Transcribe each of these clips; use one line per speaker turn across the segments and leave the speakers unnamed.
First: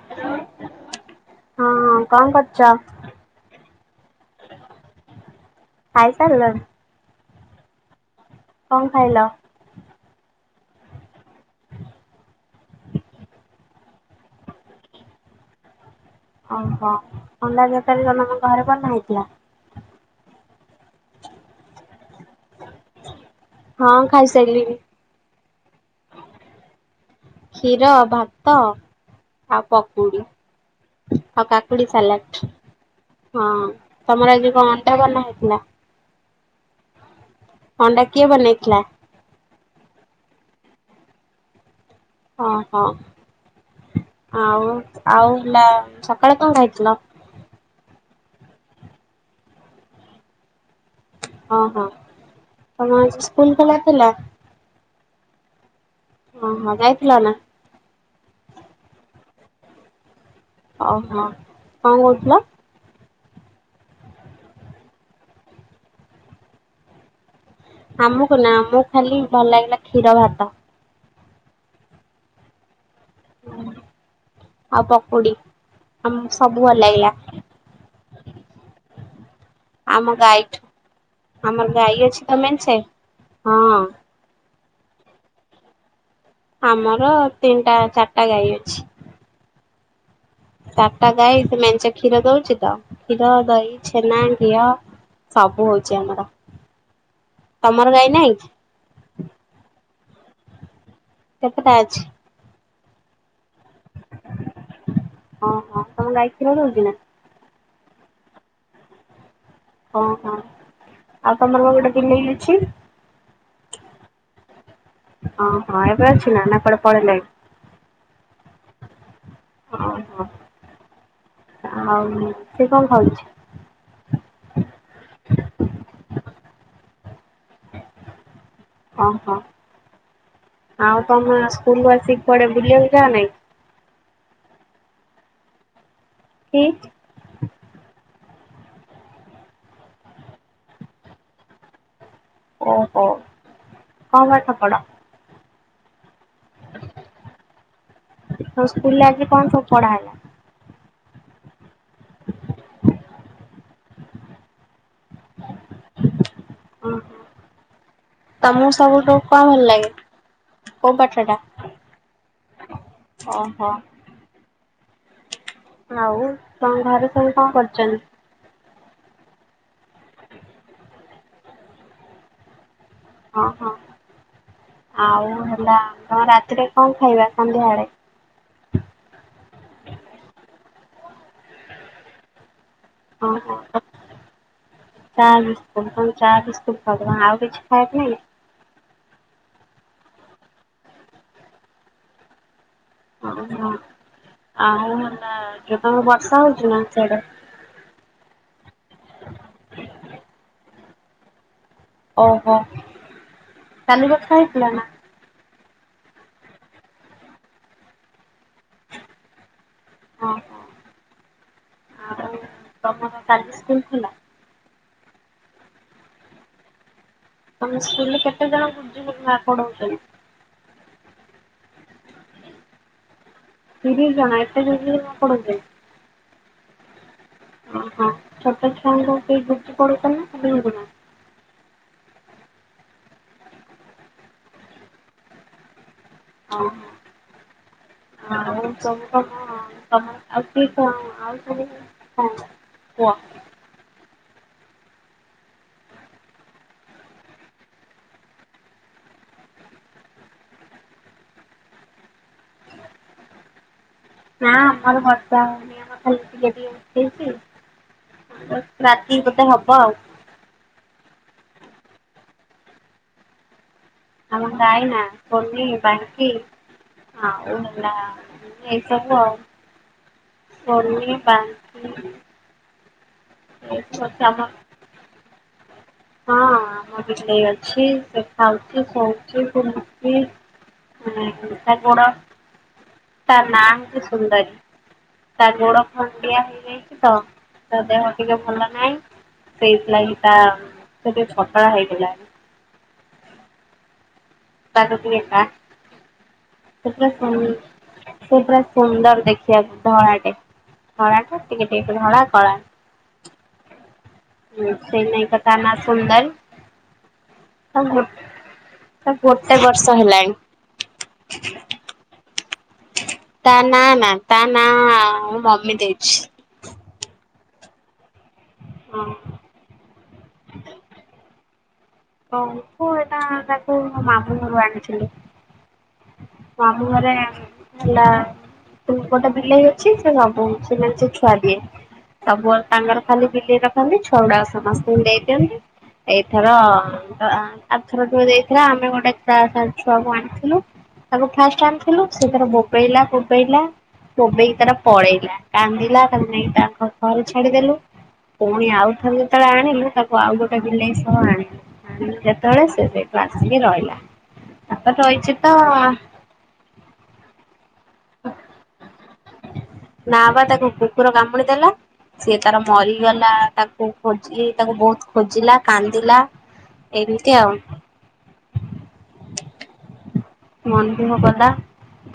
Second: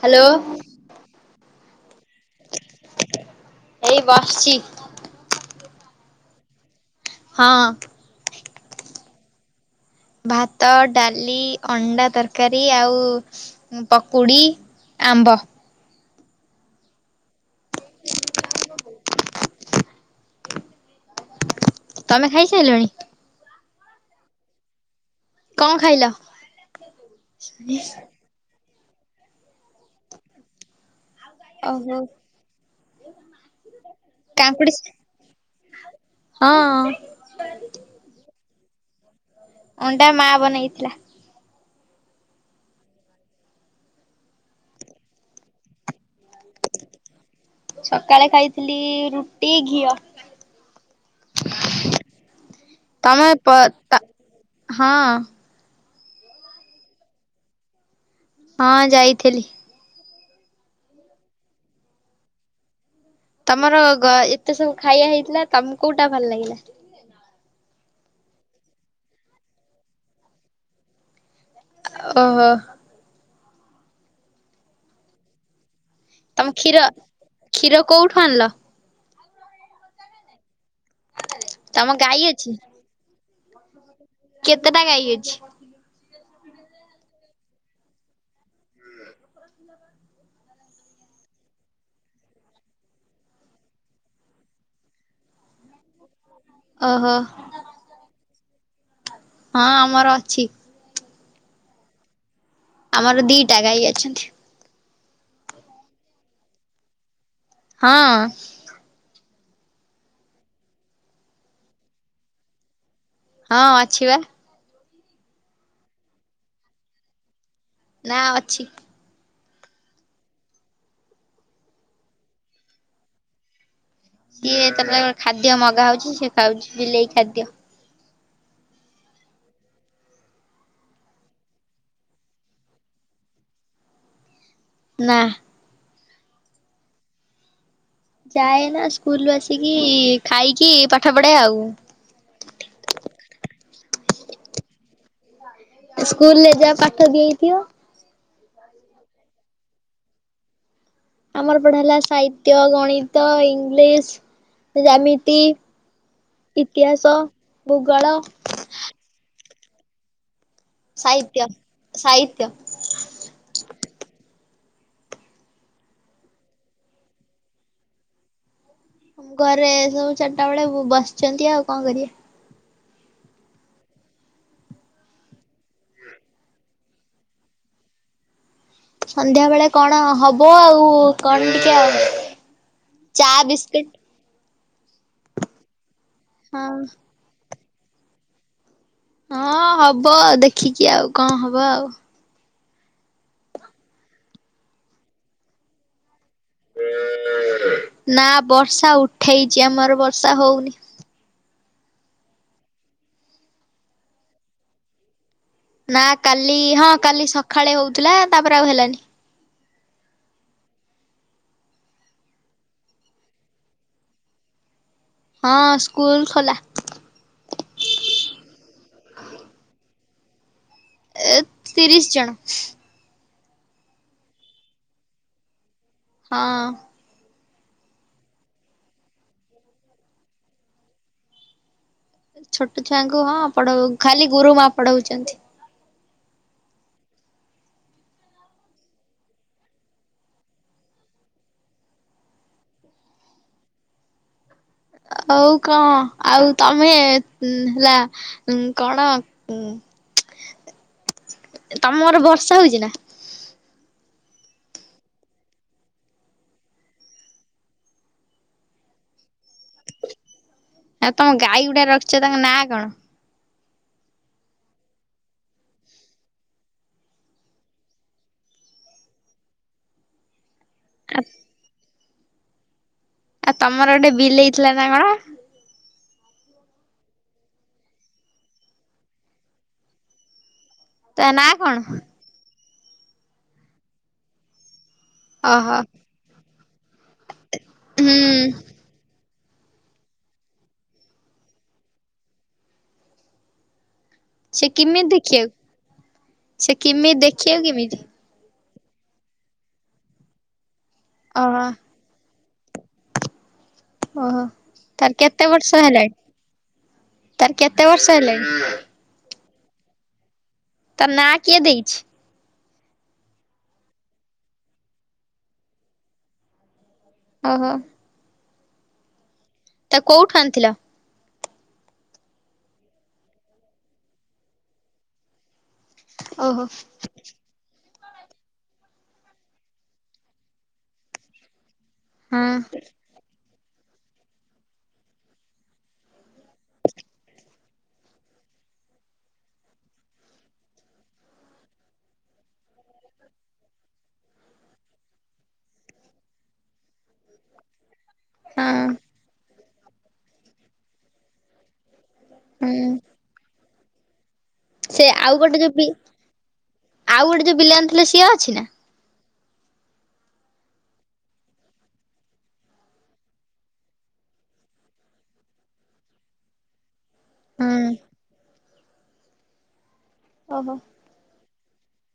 Hello.
ହଁ କଣ କରୁଛ?
ଏଇ ବସିଛି।
ଖାଇ ସାରିଲଣି।
ହଁ।
କଣ ଖାଇଲ?
ଭାତ ଡାଲି ଅଣ୍ଡା ତରକାରୀ ଆଉ। ଉଁ ପକୁଡି ଆମ୍ବ।
ଓ ହୋ ଅଣ୍ଡା ତକାରି ତମର କଁ ଘରେ ଘରେ ବନା ହେଇଥିଲା ହେଇଥିଲା।
ତମେ ଖାଇସାଇଲଣି।
ହଁ ଖାଇ ସାଇଲିଣି।
କଣ ଖାଇଲ?
କ୍ଷୀର ଭାତ। ଆଉ ପକୁଡି। ଆଉ କାକୁଡି
ଓହୋ
ସାଲାଟ୍ ହଁ ତମର ଆଜି କଁ
କାଙ୍କୁଡି
ଅଣ୍ଡା ବନା ହେଇଥିଲା।
ହଁ।
ଅଣ୍ଡା କିଏ ବନେଇଥିଲା?
ଅଣ୍ଡା ମା ବନେଇଥିଲା।
ଅଁ ହଁ ଆଉ ଆଉ ଲ ସକାଳେ କଁ ଖାଇଥିଲ?
ସକାଳେ ଖାଇଥିଲି ରୁଟି ଘିଅ।
ଅଁ ହଁ ତମର ଆଜି
ତମେ ପ
ସ୍କୁଲ ଖୋଲା
ତ
ଥିଲା।
ହଁ।
ଓହୋ ଯାଇଥିଲ ନା।
ହଁ ଯାଇଥିଲି।
ଓ ହଁ କଁ କହୁଥିଲ।
ତମର ‌ଗ ଏତେ ସବୁ ଖାଇବା ହେଇଥିଲା ତମକୁ କୋଉଟା ଭଲ ଲାଗିଲା।
ଆମକୁ ନା ଅମକୁ ଖାଲି ଭଲ ଲାଗିଲା କ୍ଷୀର ଭାତ।
ଅ ଓହୋ।
ଆଉ ପକୁଡି। ଆମକୁ
ତମ
ସବୁ ଭଲ
କ୍ଷୀର
ଲାଗିଲା।
କ୍ଷୀର କୋଉଠୁ ଆଣିଲ?
ଆମ ଗାଈଠୁ ଆମର ଗାଈ ଅଛି ତ ମେ ଛେ ହଁ।
କେତେଟା ଗାଈ ଅଛି।
ଆମର ତିନିଟା ଚାରିଟା ଗାଈ ଅଛି। ଚାରିଟା ଗାଈ ସେ ମେଞ୍ଚେ କ୍ଷୀର ଦଉଛି ତ କ୍ଷୀର ଦହି ଛେନା ଘିଅ। ସବୁ ହଉଛି ଆମର।
ଓହୋ।
ତମର ଗାଈ ନାହିଁକି?
ହଁ ଆମର ଅଛି।
କେତେ ଟା ଆଛି?
ଆମର ଦିଟା ଗାଈ ଅଛନ୍ତି।
ଅଁ ହଁ ତମ ଗାଈ କ୍ଷୀର ଦଉଚି ନା?
ହଁ।
ଓହୋ ଆଉ ତମର ପା ଗୋଟେ ବିଲେଇ ଅଛି?
ହଁ ଅଛି ବା।
ଓହଁ ଏବେ ଅଛି ନା ନା କୁଆଡେ ପଳେଇଲାଣି?
ନା ଅଛି।
ଓହୋ ଆଉ ସେ କଣ ଖାଉଚି?
ସିଏ ଏତେ ପ୍ରକାର ଖାଦ୍ୟ ମଗା ହଉଚି ସେ ଖାଉଚି ବିଲେଇ ଖାଦ୍ୟ।
ହଁ ହଁ। ଆଉ ତମେ ସ୍କୁଲୁରୁ ଆସିକି କୁଆଡେ ବୁଲିଆକୁ ଯାଅ ନା କି?
ନା।
କି?
ଚା ନା ସ୍କୁଲୁରୁ ଆସିକି ଖାଇକି ପାଠ ପଢେ ଆଉ।
ଓହୋ ହଁ କଣ ପାଠ ପଢ଼?
ସ୍କୁଲ ରେ ଯାହା ପାଠ ଦିଆଇଥିବ।
ତମ ସ୍କୁଲ ରେ ଆଜି କଣ ସବୁ ପଢା ହେଲା?
ଆମର ପଢା ହେଲା ସାହିତ୍ୟ, ଗଣିତ, ଇଂଲିଶ, ଜାମିତି। ଇତିହାସ ଭୂଗୋଳ।
ତମୁକୁ ସବୁଠୁ କଣ ଭଲ ଲାଗେ କୋଉ ପାଠ ଟା?
ସାହିତ୍ୟ। ସାହିତ୍ୟ।
ଓହ। ଆଉ ତମ ଘରେ ସବୁ କଣ କରୁଚନ୍ତି?
ଘରେ ସବୁ ଚାରିଟା ବେଳେ ବ ବସିଚନ୍ତି ଆଉ କଣ କରିବେ।
ହଁ ହଁ ଆଉ ହେଲା ତମ ରାତିରେ କଣ ଖାଇବା ସନ୍ଧ୍ୟା ଵେଳେ?
ସନ୍ଧ୍ୟାବେଳେ କଣ ହବ ଆଉ କଣ ଟିକେ ଆଉ। ଚା
ହଁ ହଁ
ବିସ୍କିଟ୍।
ଚା ବିସ୍କୁଟ୍ କଣ ଚା
ହଁ
ବିସ୍କୁଟ୍ ଖାଉଚ କଣ ଆଉ କିଛି ଖାୟାକୁ ନାହିଁ?
ହଁ ହବ ଦେଖିକି ଆଉ କଣ ହବ ଆଉ।
ଓହୋ ଆଉ ହେଲା ଯୋଉ ତମର ବର୍ଷା ହଉଚି ନା ସିଆଡେ?
ନା ବର୍ଷା ଉଠେଇଚି ଆମର ବର୍ଷା ହଉନି।
ଓହୋ କାଲି ବର୍ଷା ହେଇଥିଲା ନା?
ନା କାଲି ହଁ କାଲି ସକାଳେ ହଉଥିଲା, ତାପରେ ଆଉ ହେଲାନି।
ହଁ ହଁ ଆଉ ତମର କାଲି ସ୍କୁଲ ଖୋଲା?
ହଁ ସ୍କୁଲ୍ ଖୋଲା।
ତମ ସ୍କୁଲରେ କେତେ ଜଣ ଗୁରୁଜୀ ଗୁରୁମା ପଢଉଚନ୍ତି?
ଏ ତିରିଶ ଜଣ।
ତିରିଶ ଜଣ, ଏତେ ଗୁରୁଜୀ, ଗୁରୁମା ପଢ଼ଉଚନ୍ତି।
ହଁ।
ଓହୋ, ଛୋଟ ଛୁଆଙ୍କୁ କି ଗୁରୁଜୀ ପାଦଉଚନ୍ତି ନା ଖାଲି ଗୁରୁମା?
ଛୋଟ ଛୁଆଙ୍କୁ ହଁ ପଢ ଖାଲି ଗୁରୁ ମା ପଢଉଚନ୍ତି।
ହଁ ହଁ। ହଁ, ଆଉ ସବୁ କଣ ତମ ଆଉ କି କଣ ଆଉ ସବୁ ହଁ କୁଅ।
ଆଉ କଣ ଆଉ ତମେ ହେଲା କଣ
[inaudible]
ତମର ବର୍ଷା ହଉଛି ନା?
ନା ଆମର ବର୍ଷା ହଉନି। ଆମର ଖାଲି ଟିକେ ଟିକେ ଉଠେଇଚି। ରାତି କି ବୋଧେ ହବ ଆଉ।
ଆଉ ତମ ଗାଈ ଗୁଡ଼ା ରଖିଛ ତାଙ୍କ ନାଁ କଣ?
ଆମ ଗାଈ ନାଁ ବନି, ବାଙ୍କି। ଆଉ ହେଲା ଏଇ ସବୁ ଆଉ। ବନି, ବାଙ୍କୀ।
ଆଉ ତମର ଗୋଟେ
ଅଛି ଆମ
ବିଲେଇ ଥିଲା ନା କଣ?
ହଁ, ଆମର ବିଲେଇ ଅଛି ସେ ଖାଉଛି, ଶୋଉଛି, ବୁଲୁଛି।
ନାଁ
ତା
କଣ?
ଗୋଡୋ ତା ନା ହଉଛି ସୁନ୍ଦରୀ। ତା
ଓହୋ
ଗୋଡ଼ ଟିକେ ଖଣ୍ଡିଆ ହେଇଯାଇଛି ତ ତା ଦେହ
ହୁଁ
ଟିକେ ଭଲ ନାହିଁ। ସେଇଥିଲାଗି ତା ସେ ଟିକେ ପତଳା ହେଇଗଲାଣି। [unintelligible] ସେ
କେମିତି
ପୁରା
ଦେଖିବାକୁ ସେ କେମିତି ଦେଖିବାକୁ କେମିତି?
ସୁନ୍ଦର ଦେଖିବାକୁ ଧଳାଟେ। ଧଳା ଟା
ଓହୋ
ଟିକେ ଟିକେ ଧଳା କଳା।
ଓହୋଃ,
ହୁଁ ସେଇ
ତାର
ନାଇକା
କେତେ
ତା ନାଁ
ବର୍ଷ ହେଲାଣି?
ସୁନ୍ଦରୀ।
ତାର କେତେ
ତାକୁ ଗୋ
ବର୍ଷ ହେଲାଣି?
ତାକୁ ଗୋଟେ ବର୍ଷ ହେଲାଣି।
ତା ନାଁ କିଏ ଦେଇଛି?
ତା ନାଁ ନା, ତା ନାଁ ମୋ ମମି ଦେଇଛି।
ଓହୋଃ।
ହଁ।
ତାକୁ କୋଉଠୁ ଆଣି ଥିଲ?
କୋଉଠୁ ଏଟା ତାକୁ ମୋ ମୁଁ ଘରୁ ଆଣିଥିଲି।
ଓହୋ
ମାମୁଁ ଘରେ ହେଲା ଗୋଟେ ବିଲେଇ ଅଛି ସେ ସବୁକିଛି ମାନେ ସେ ଛୁଆ ଦିଏ।
ହଁ
ସବୁବେଳେ ତାଙ୍କର ଖାଲି ବିଲେଇ ରଖନ୍ତି ଛୁଆ ଗୁଡ଼ା ସମସ୍ତଙ୍କୁ ଦେଇ ଦିଅନ୍ତି। ଏଇଥର ଆରଥର ଯୋଉ ଦେଇଥିଲା ଆମେ ଗୋଟେ ତା ଠାରୁ ଛୁଆକୁ ଆଣିଥିଲୁ। ତାକୁ ଫାଷ୍ଟ ଆଣିଥିଲୁ ସେ ତାର ବୋବେଇଲା ବୋବେଇଲା ବୋବେଇକି ତାରା ପଳେଇଲା, କାନ୍ଦିଲା ତାକୁ ନେଇ ତାଙ୍କ ଘର ଛାଡିଦେଲୁ। ପୁଣି
ହଁ
ଆଉ ଥରେ ଯେତେବେଳେ ଆଣିଲୁ, ତାକୁ ଆଉ ଗୋଟେ ବିଲେଇ ସହ ଆଣିଲୁ। ଆଣିଲୁ ଯେତେବେଳେ ସେ
ହୁଁ।
ସେଇଠୁ ଆସିକି ରହିଲା।
ସେ
ତାପରେ
ଆଉ
ରହିଛି ତ।
ଗୋଟେ ଯୋଉ ବି ଆଉ ଗୋଟେ ଯୋଉ ବିଲାଇ ଆଣିଥିଲ ସିଏ ଅଛି ନା?
ନା ବା ତାକୁ କୁକୁର କାମୁଡି ଦେଲା। ସିଏ ତାର ମରିଗଲା। ତାକୁ ଖୋଜି ତାକୁ ବହୁତ ଖୋଜିଲା କାନ୍ଦିଲା। ଏମତି ଆଉ।
ହୁଁ ଓହୋ
ମନଦୁଃଖ କଲା।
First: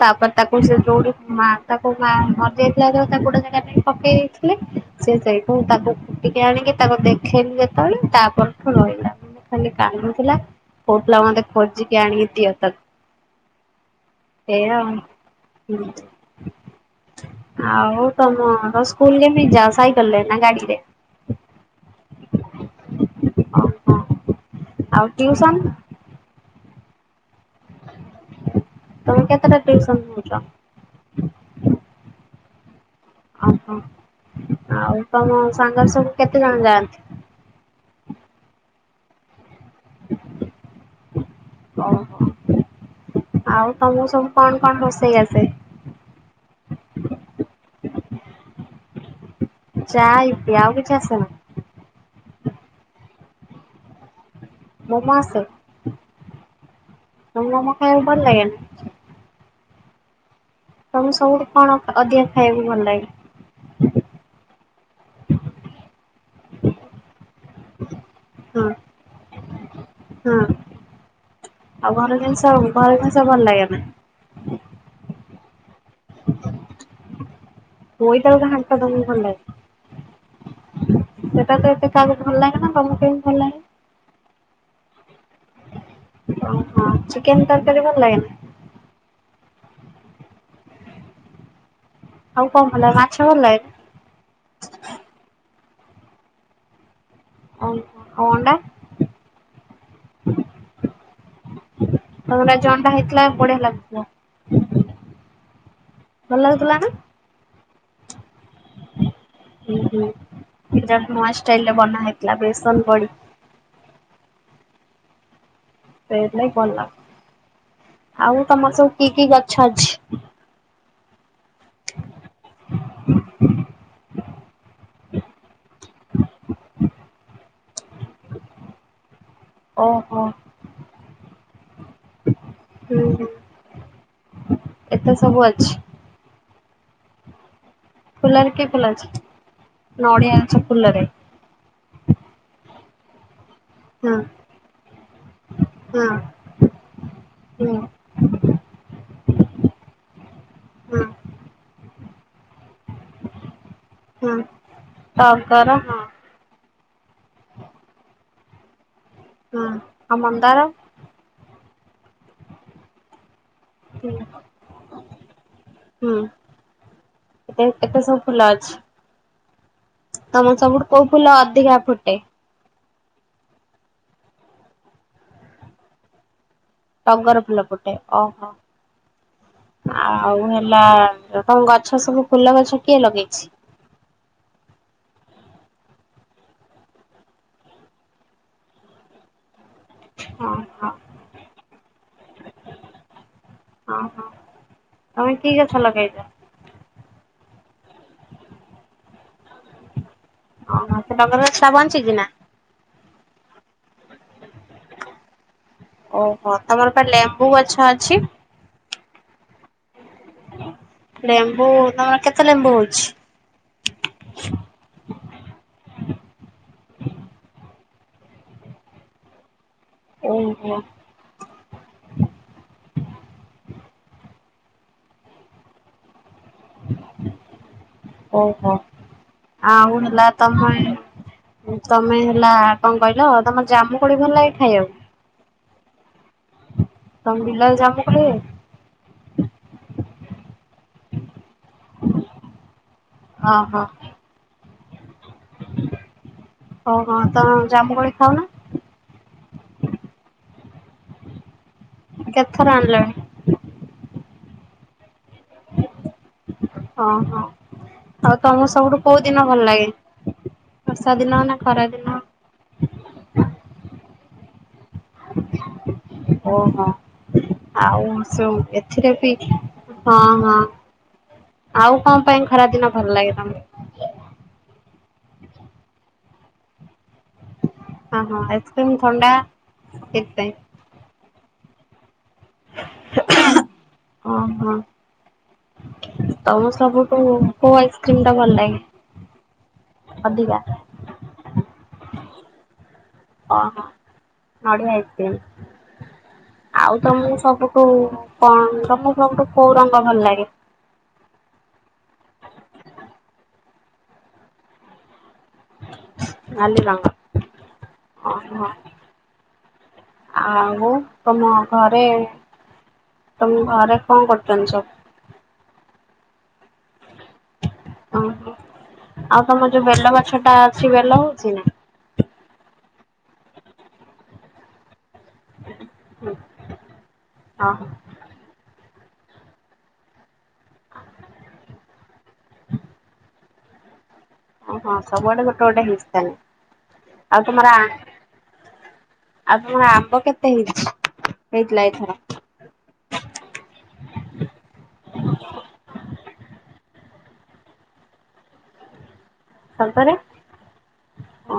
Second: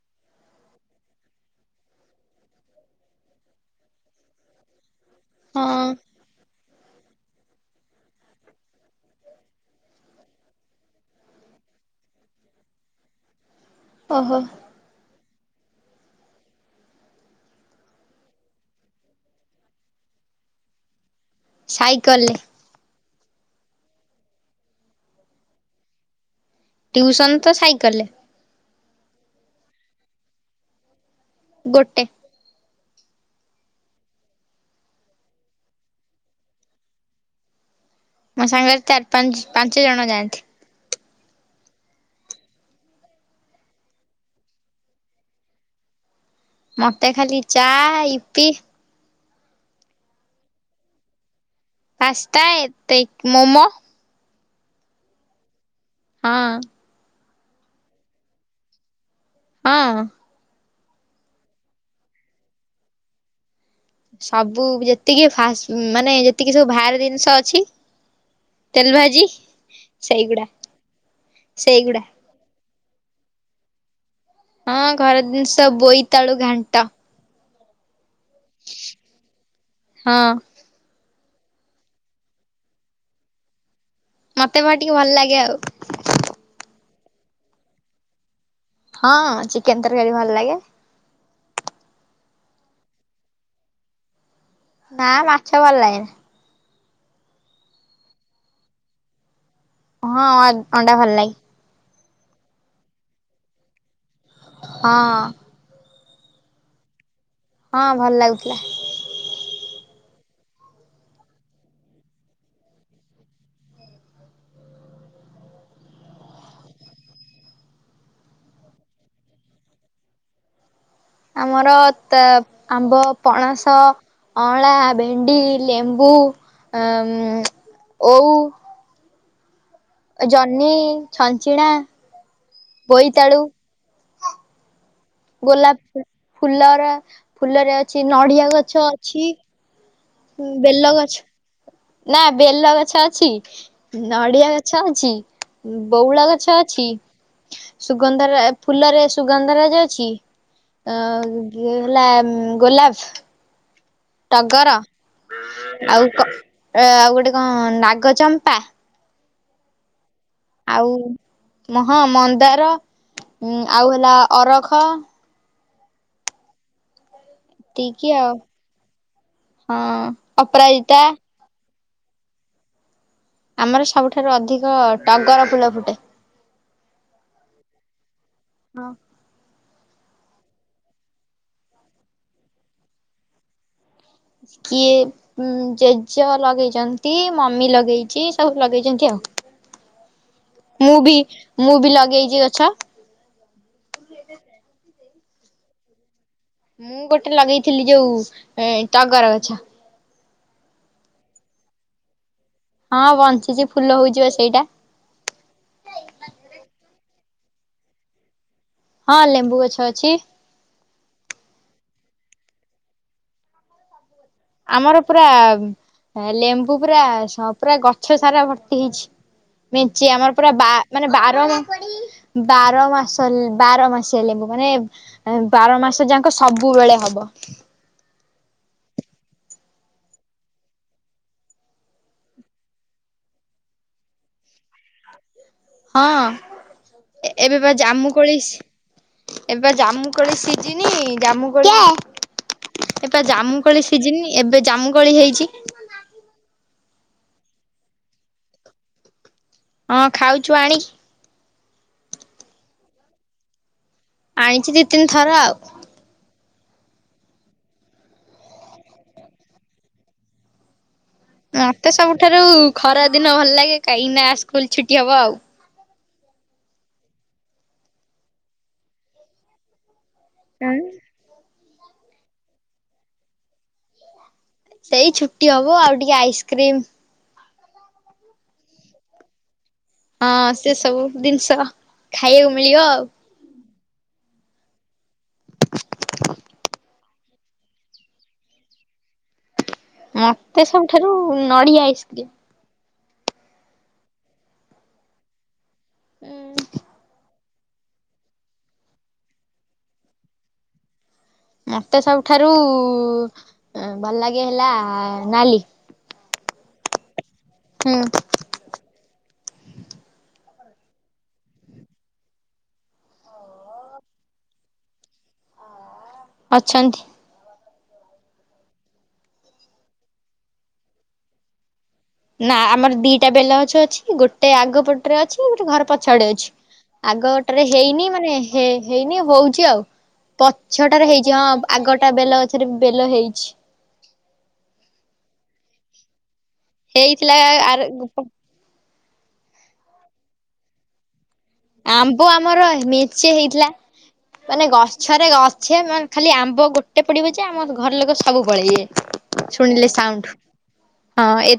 ତାପରେ ତାକୁ ତାକୁ ସିଏ ଯୋଉଠି ମା ତାକୁ ମା ମରିଯାଇଥିଲା ଯେତେବେଳେ ତାକୁ ଗୋଟେ ଜେଗାରେ ନେଇ କି ପକେଇ ଦେଇଥି ଲେ, ସେ ସେଇଠୁ
ହଁ
ତାକୁ [unintelligible] ଆଣିକି ତାକୁ ଦେଖ ଦେଖେଇଲୁ ଯେତେବେଳେ ତା ପରଠୁ ରହିଲା। ମାନେ ଖାଲି କାନ୍ଦୁଥିଲା। କଉଥିଲା ମତେ ଖୋଜିକି ଆଣିକି ଦିଅ ତାକୁ।
ଓହୋଃ।
ଏଇଆ ଆଉ। ହୁଁ। ଆଉ ତମର ସ୍କୁଲ କେମିତି ଯାଅ ସାଇକେଲରେ ନା ଗାଡିରେ?
ସାଇକଲରେ।
ହଁ। ହଁ ଆଉ ଟିଉସନ?
ଟିଉସନ୍ ତ ସାଇକେଲରେ।
ତମେ କେତେଟା ଟନସନ ହଉଚ?
ଗୋଟେ।
ଓହୋ। ଆଉ ତମ ସାଙ୍ଗ ସବୁ କେତେ ଜଣ ଯାଆନ୍ତି?
ମୋ ସାଙ୍ଗରେ ଚାରି ପାଞ୍ଚ ପାଞ୍ଚ ଜଣ ଯାଆନ୍ତି।
ଓ ହୋ। ଆଉ ତମକୁ ସବୁ କଣ କଣ ରୋଷେଇ ଆସେ?
ମତେ ଖାଲି ଚା ଇପି।
ଚା ଇପି ଆଉ କିଛି ଆସେନା?
ପାସ୍ତା ଏତିକି ମୋମୋ।
ମୋମୋ ଆସେ?
ହଁ।
[unintelligible] ମୋମୋ ଖାଇବାକୁ ଭଲ ଲାଗେନ?
ହଁ।
ତମକୁ ସବୁଠୁ କଣ ଅଧିକା ଖାଇବାକୁ ଭଲ ଲାଗେ?
ସବୁ ଯେତିକି ଫାସ ମାନେ ଯେତିକି ସବୁ ବାହାରେ ଜିନିଷ ଅଛି।
ହଁ
ତେଲ ଭାଜି ସେଇଗୁଡା ସେଇଗୁଡା।
[unintelligible] ଘରେ ଜିନଷ ଭଲ ଲାଗେନା?
ହଁ ଘର ଜିନିଷ ବୋଇତାଳୁ ଘାଣ୍ଟ।
ବୋଇତାଳୁ ଘାଣ୍ଟ ତମକୁ ଭଲ ଲାଗେ?
ହଁ
ସେଇଟା ତ ଏତେ କାହାକୁ ଭଲ ଲାଗେନା, ତମକୁ କେମିତି ଭଲ ଲାଗେ?
ମୋତେ ବା ଟିକେ ଭଲ ଲାଗେ ଆଉ।
ଓହୋ। ଚିକେନ ତରକାରୀ ଭଲ ଲାଗେନି?
ହଁ ଚିକେନ ତରକାରୀ ଭଲ ଲାଗେ।
ଆଉ କଣ ଭଲ ଲାଗେ ମାଛ ଭଲ ଲାଗେ?
ନା ମାଛ ଭଲ ଲାଗେନି।
ଓ ଆଉ ଅଣ୍ଡା?
ହଁ ଅଣ୍ଡା ଭଲ ଲାଗେ।
ତମର ଆଜି ଅଣ୍ଡା ହେଇଥିଲା ବଢିଆ ଲାଗୁଥିବ।
ହଁ।
ଭଲ ଲାଗୁଥିଲା ନା?
ହଁ ଭଲ ଲାଗୁଥିଲା।
ହୁଁ ହୁଁ ସେଟା ନୂଆ ଷ୍ଟାଇଲରେ ବନା ହେଇଥିଲା ବେସନ ପଡ଼ିକି। ସେଇଥିପାଇଁ ଭଲ ଲାଗୁଥିଲା। ଆଉ ତମର ସବୁ କି କି ଗଛ ଅଛି?
ଆମର ତ ଆମ୍ବ, ପଣସ ଅଁଳା, ଭେଣ୍ଡି, ଲେମ୍ବୁ, ଉମ୍ ଓଉ
ଓହୋ।
ନି, ଛଞ୍ଚିଣା
ହୁଁ,
ବୋଇତାଳୁ,
ହୁଁ। ଏତେ ସବୁ ଅଛି
ଗୋଲାପ ଫୁଲ ଫୁଲର ଫୁଲରେ ଅଛି
ଫୁଲରେ
ନଡିଆ
କି
ଗଛ
ଫୁଲ
ଅଛି
ନଡିଆ
ହୁଁ,
ଗଛ
ବେଲ
ଫୁଲରେ
ଗଛ, ନା ବେଲ ଗଛ ଅଛି
ହଁ
ନଡ଼ିଆ ଗଛ ଅଛି,
ହଁ
ବଉଳ ଗଛ ଅଛି,
ହୁଁ
ସୁ ସୁଗନ୍ଧରା ଫୁଲରେ ସୁଗନ୍ଧରାଜ ଅଛି ଅ
ହୁଁ
ଏ ହେଲା ଗୋଲାପ
ହୁଁ।
ଟଗର
ଟଗର ହଁ
ଆଉ କ ଆଉ ଗୋଟେ କଣ ନାଗଚମ୍ପା
ହୁଁ, ଆ ମନ
ଆଉ ହଁ ମନ୍ଦାର, ଆଉ ହେଲା ଅରଖ
ହୁଁ। ଏତେ ଏତେ
ଏତିକିି
ସବୁ
ଆଉ ହଁ।
ତମର ସବୁଠୁ
ଅପରାଜିତା
କୋଉ ଫୁଲ ଅଧିକା ଫୁଟେ?
ଆମର ସବୁଠାରୁ ଅଧିକ ଟଗର ଫୁଲ ଫୁଟେ।
ଟଗର ଫୁଲ ଫୁଟେ। ଓହୋ।
ହଁ।
ଆଉ ହେଲା ତମ ଗଛ ସବୁ ଫୁଲ ଗଛ କିଏ ଲଗେଇଛି?
କିିଏ ଉମ୍ ଜେଜ ଲଗେଇଚନ୍ତି, ମମି ଲଗେଇଚି, ସବୁ ଲଗେଇଚନ୍ତି ଆଉ।
ଓହୋ
ମୁଁ ବି ମୁଁ ବି ଲଗେଇଚି ଗଛ।
ଉଁ ହୁଁ। ତମେ କି ଗଛ ଲଗେଇଚ?
ମୁଁ ଗୋଟେ ଲଗେଇଥିଲି ଯୋଉ ଉମ୍ ଏ ଟଗର ଗଛ।
ଓହୋ। ସେ ଟଗର ଗଛଟା ବଞ୍ଚିଛି ନା?
ହଁ ବଞ୍ଚିଛି, ଫୁଲ ହଉଚି ବା ସେଇଟା।
ଓହୋ। ତମର ପା ଲେମ୍ବୁ ଗଛ ଅଛି?
ହଁ, ଲେମ୍ବୁ ଗଛ ଅଛି।
ଲେମ୍ବୁ, ତମର କେତେ ଲେମ୍ବୁ ହଉଛି?
ଆମର ପୁରା ଲେମ୍ବୁ ପୁରା ସ ପୁରା ଗଛ ସାରା ଭର୍ତ୍ତି ହେଇଛି। ମେଞ୍ଚେ, ଆମର ପୁରା ବା
ଓହୋ
ମାନେ ବାର ବାରମାସ ଲେ ବାରମାସିଆ ଲେମ୍ବୁ ମାନେ ଏ ବାର ମାସ ଯାଙ୍କ ସବୁବେଳେ ହବ।
ଓହୋ। ଆଉ ହେଲା ତମେ ତମେ ହେଲା କଣ କହିଲ, ତମର ଜାମୁ କୋଳି ଭଲ ଲାଗେ ଖାଇବାକୁ?
ହଁ, ଏ-ଏବେ ବା ଜାମୁ କୋଳି ସି ଏବେ ବା ଜାମୁକୋଳି ସିଜିନି, ଜାମୁ କୋଳି ଏବେ
ଓହୋ
ଜାମୁକୋଳି ସିଜିନି, ଏବେ ଜାମୁକୋଳି ହେଇଛି।
ଓହୋ। ତମେ ଜାମୁକୋଳି ଖାଉନ?
ହଁ ଖାଉଛୁ ଆଣିକି।
କେତେଥର ଆଣିଲଣି?
ଆଣିଛି ଦି ତିନି ଥର ଆଉ।
ହଁ, ହଁ। ଆଉ ତମକୁ ସବୁଠୁ କୋଉ ଦିନ ଭଲ ଲାଗେ? ବର୍ଷା ଦିନ ନା ଖରା
ମତେ
ଦିନ
ସବୁଠାରୁ ଖରା ଦିନ ଭଲ ଲାଗେ କାହିଁକିନା ସ୍କୁଲ ଛୁଟି ହବ ଆଉ।
ଓହୋ। ଆଉ ସବୁ ଏଥିରେ ବି ହଁ। ହଁ,
ଆଉ।
ଆଉ କଣ ପାଇଁ ଖରା ଦିନ ଭଲ ଲାଗେ ତମକୁ?
ସେଇ ଛୁଟି ହବ ଆଉ ଟିକେ ଆଇସ୍କ୍ରିମ୍
ହଁ, ହଁ, ଆଇସ୍କ୍ରିମ୍, ଥଣ୍ଡା
ହଁ
ସେଇଥିପାଇଁ।
ସେ ସବୁ ଜିନିଷ ଖାଇବାକୁ ମିଳିବ ଆଉ।
ହଁ ହଁ। ତମ ସବୁଠୁ କୋଉ ଆଇସ୍କ୍ରିମ୍ ଟା ଭଲ ଲାଗେ? ଅଧିକା
ମତେ ସବୁଠାରୁ ନଡ଼ିଆ ଆଇସ୍କ୍ରିମ୍।
ଓହୋ ନଡ଼ିଆ ଆଇସ୍କ୍ରିମ୍
ଉଁ
ଆଉ ତମକୁ ସବୁ କୋଉ କଣ ତମକୁ ସବଠୁ କୋଉ ରଙ୍ଗ ଭଲ ଲାଗେ?
ମତେ ସବୁଠାରୁ ଭଲ ଲାଗେ ହେଲା ନାଲି।
ନଲିିରଙ୍ଗ,
ହୁଁ
ଅହ। ଆଉ ତମ ଘରେ ତମ ଘରେ କଣ କରୁଛନ୍ତି ସବୁ?
ଅଛନ୍ତି।
ଓହୋ ଆଉ ତମ ଯୋଉ ବେଲ ଗଛ ଟା ଅଛି ବେଲ ହେଇଚି ନା?
ନା ଆମର ଦିଟା ବେଲ ଅଛି ଗୋଟେ ଆଗ ପଟରେ ଅଛି ଗୋଟେ ଘର ପଛଆଡ଼େ ଅଛି ଆଗଟାରେ
ହଁ
ହେଇନି ମାନେ ହେଇ -ହେଇନି ହୋଉଚି ଆଉ। ପଛଟାରେ ହେଇଚି ହଁ ଆଗଟା ବେଲ ଗଛରେ ବେଲ ହେଇଚି।
ଓହୋ ସବୁଆଡ଼େ ଗୋଟେ ଗୋଟେ ହେଇଚି ତାହେଲେ
ହେଇଥିଲା
ଆଉ ତମର
ଆର
ଆ ଆଉ ତମର ଆମ୍ବ କେତେ ହେଇଚି?
ଆମ୍ବ ଆମର ମେଞ୍ଚେ ହେଇଥିଲା। ମାନେ ଗଛରେ ଗଛ ମେ ଖାଲି ଆମ୍ବ ଗୋଟେ ପଡ଼ିବ ଯେ ଆମ ଘର ଲୋକ ସବୁ ପଳେଇବେ। ଶୁଣିଲେ
ସତରେ?
ସାଉଣ୍ଡ ହଁ, ଏ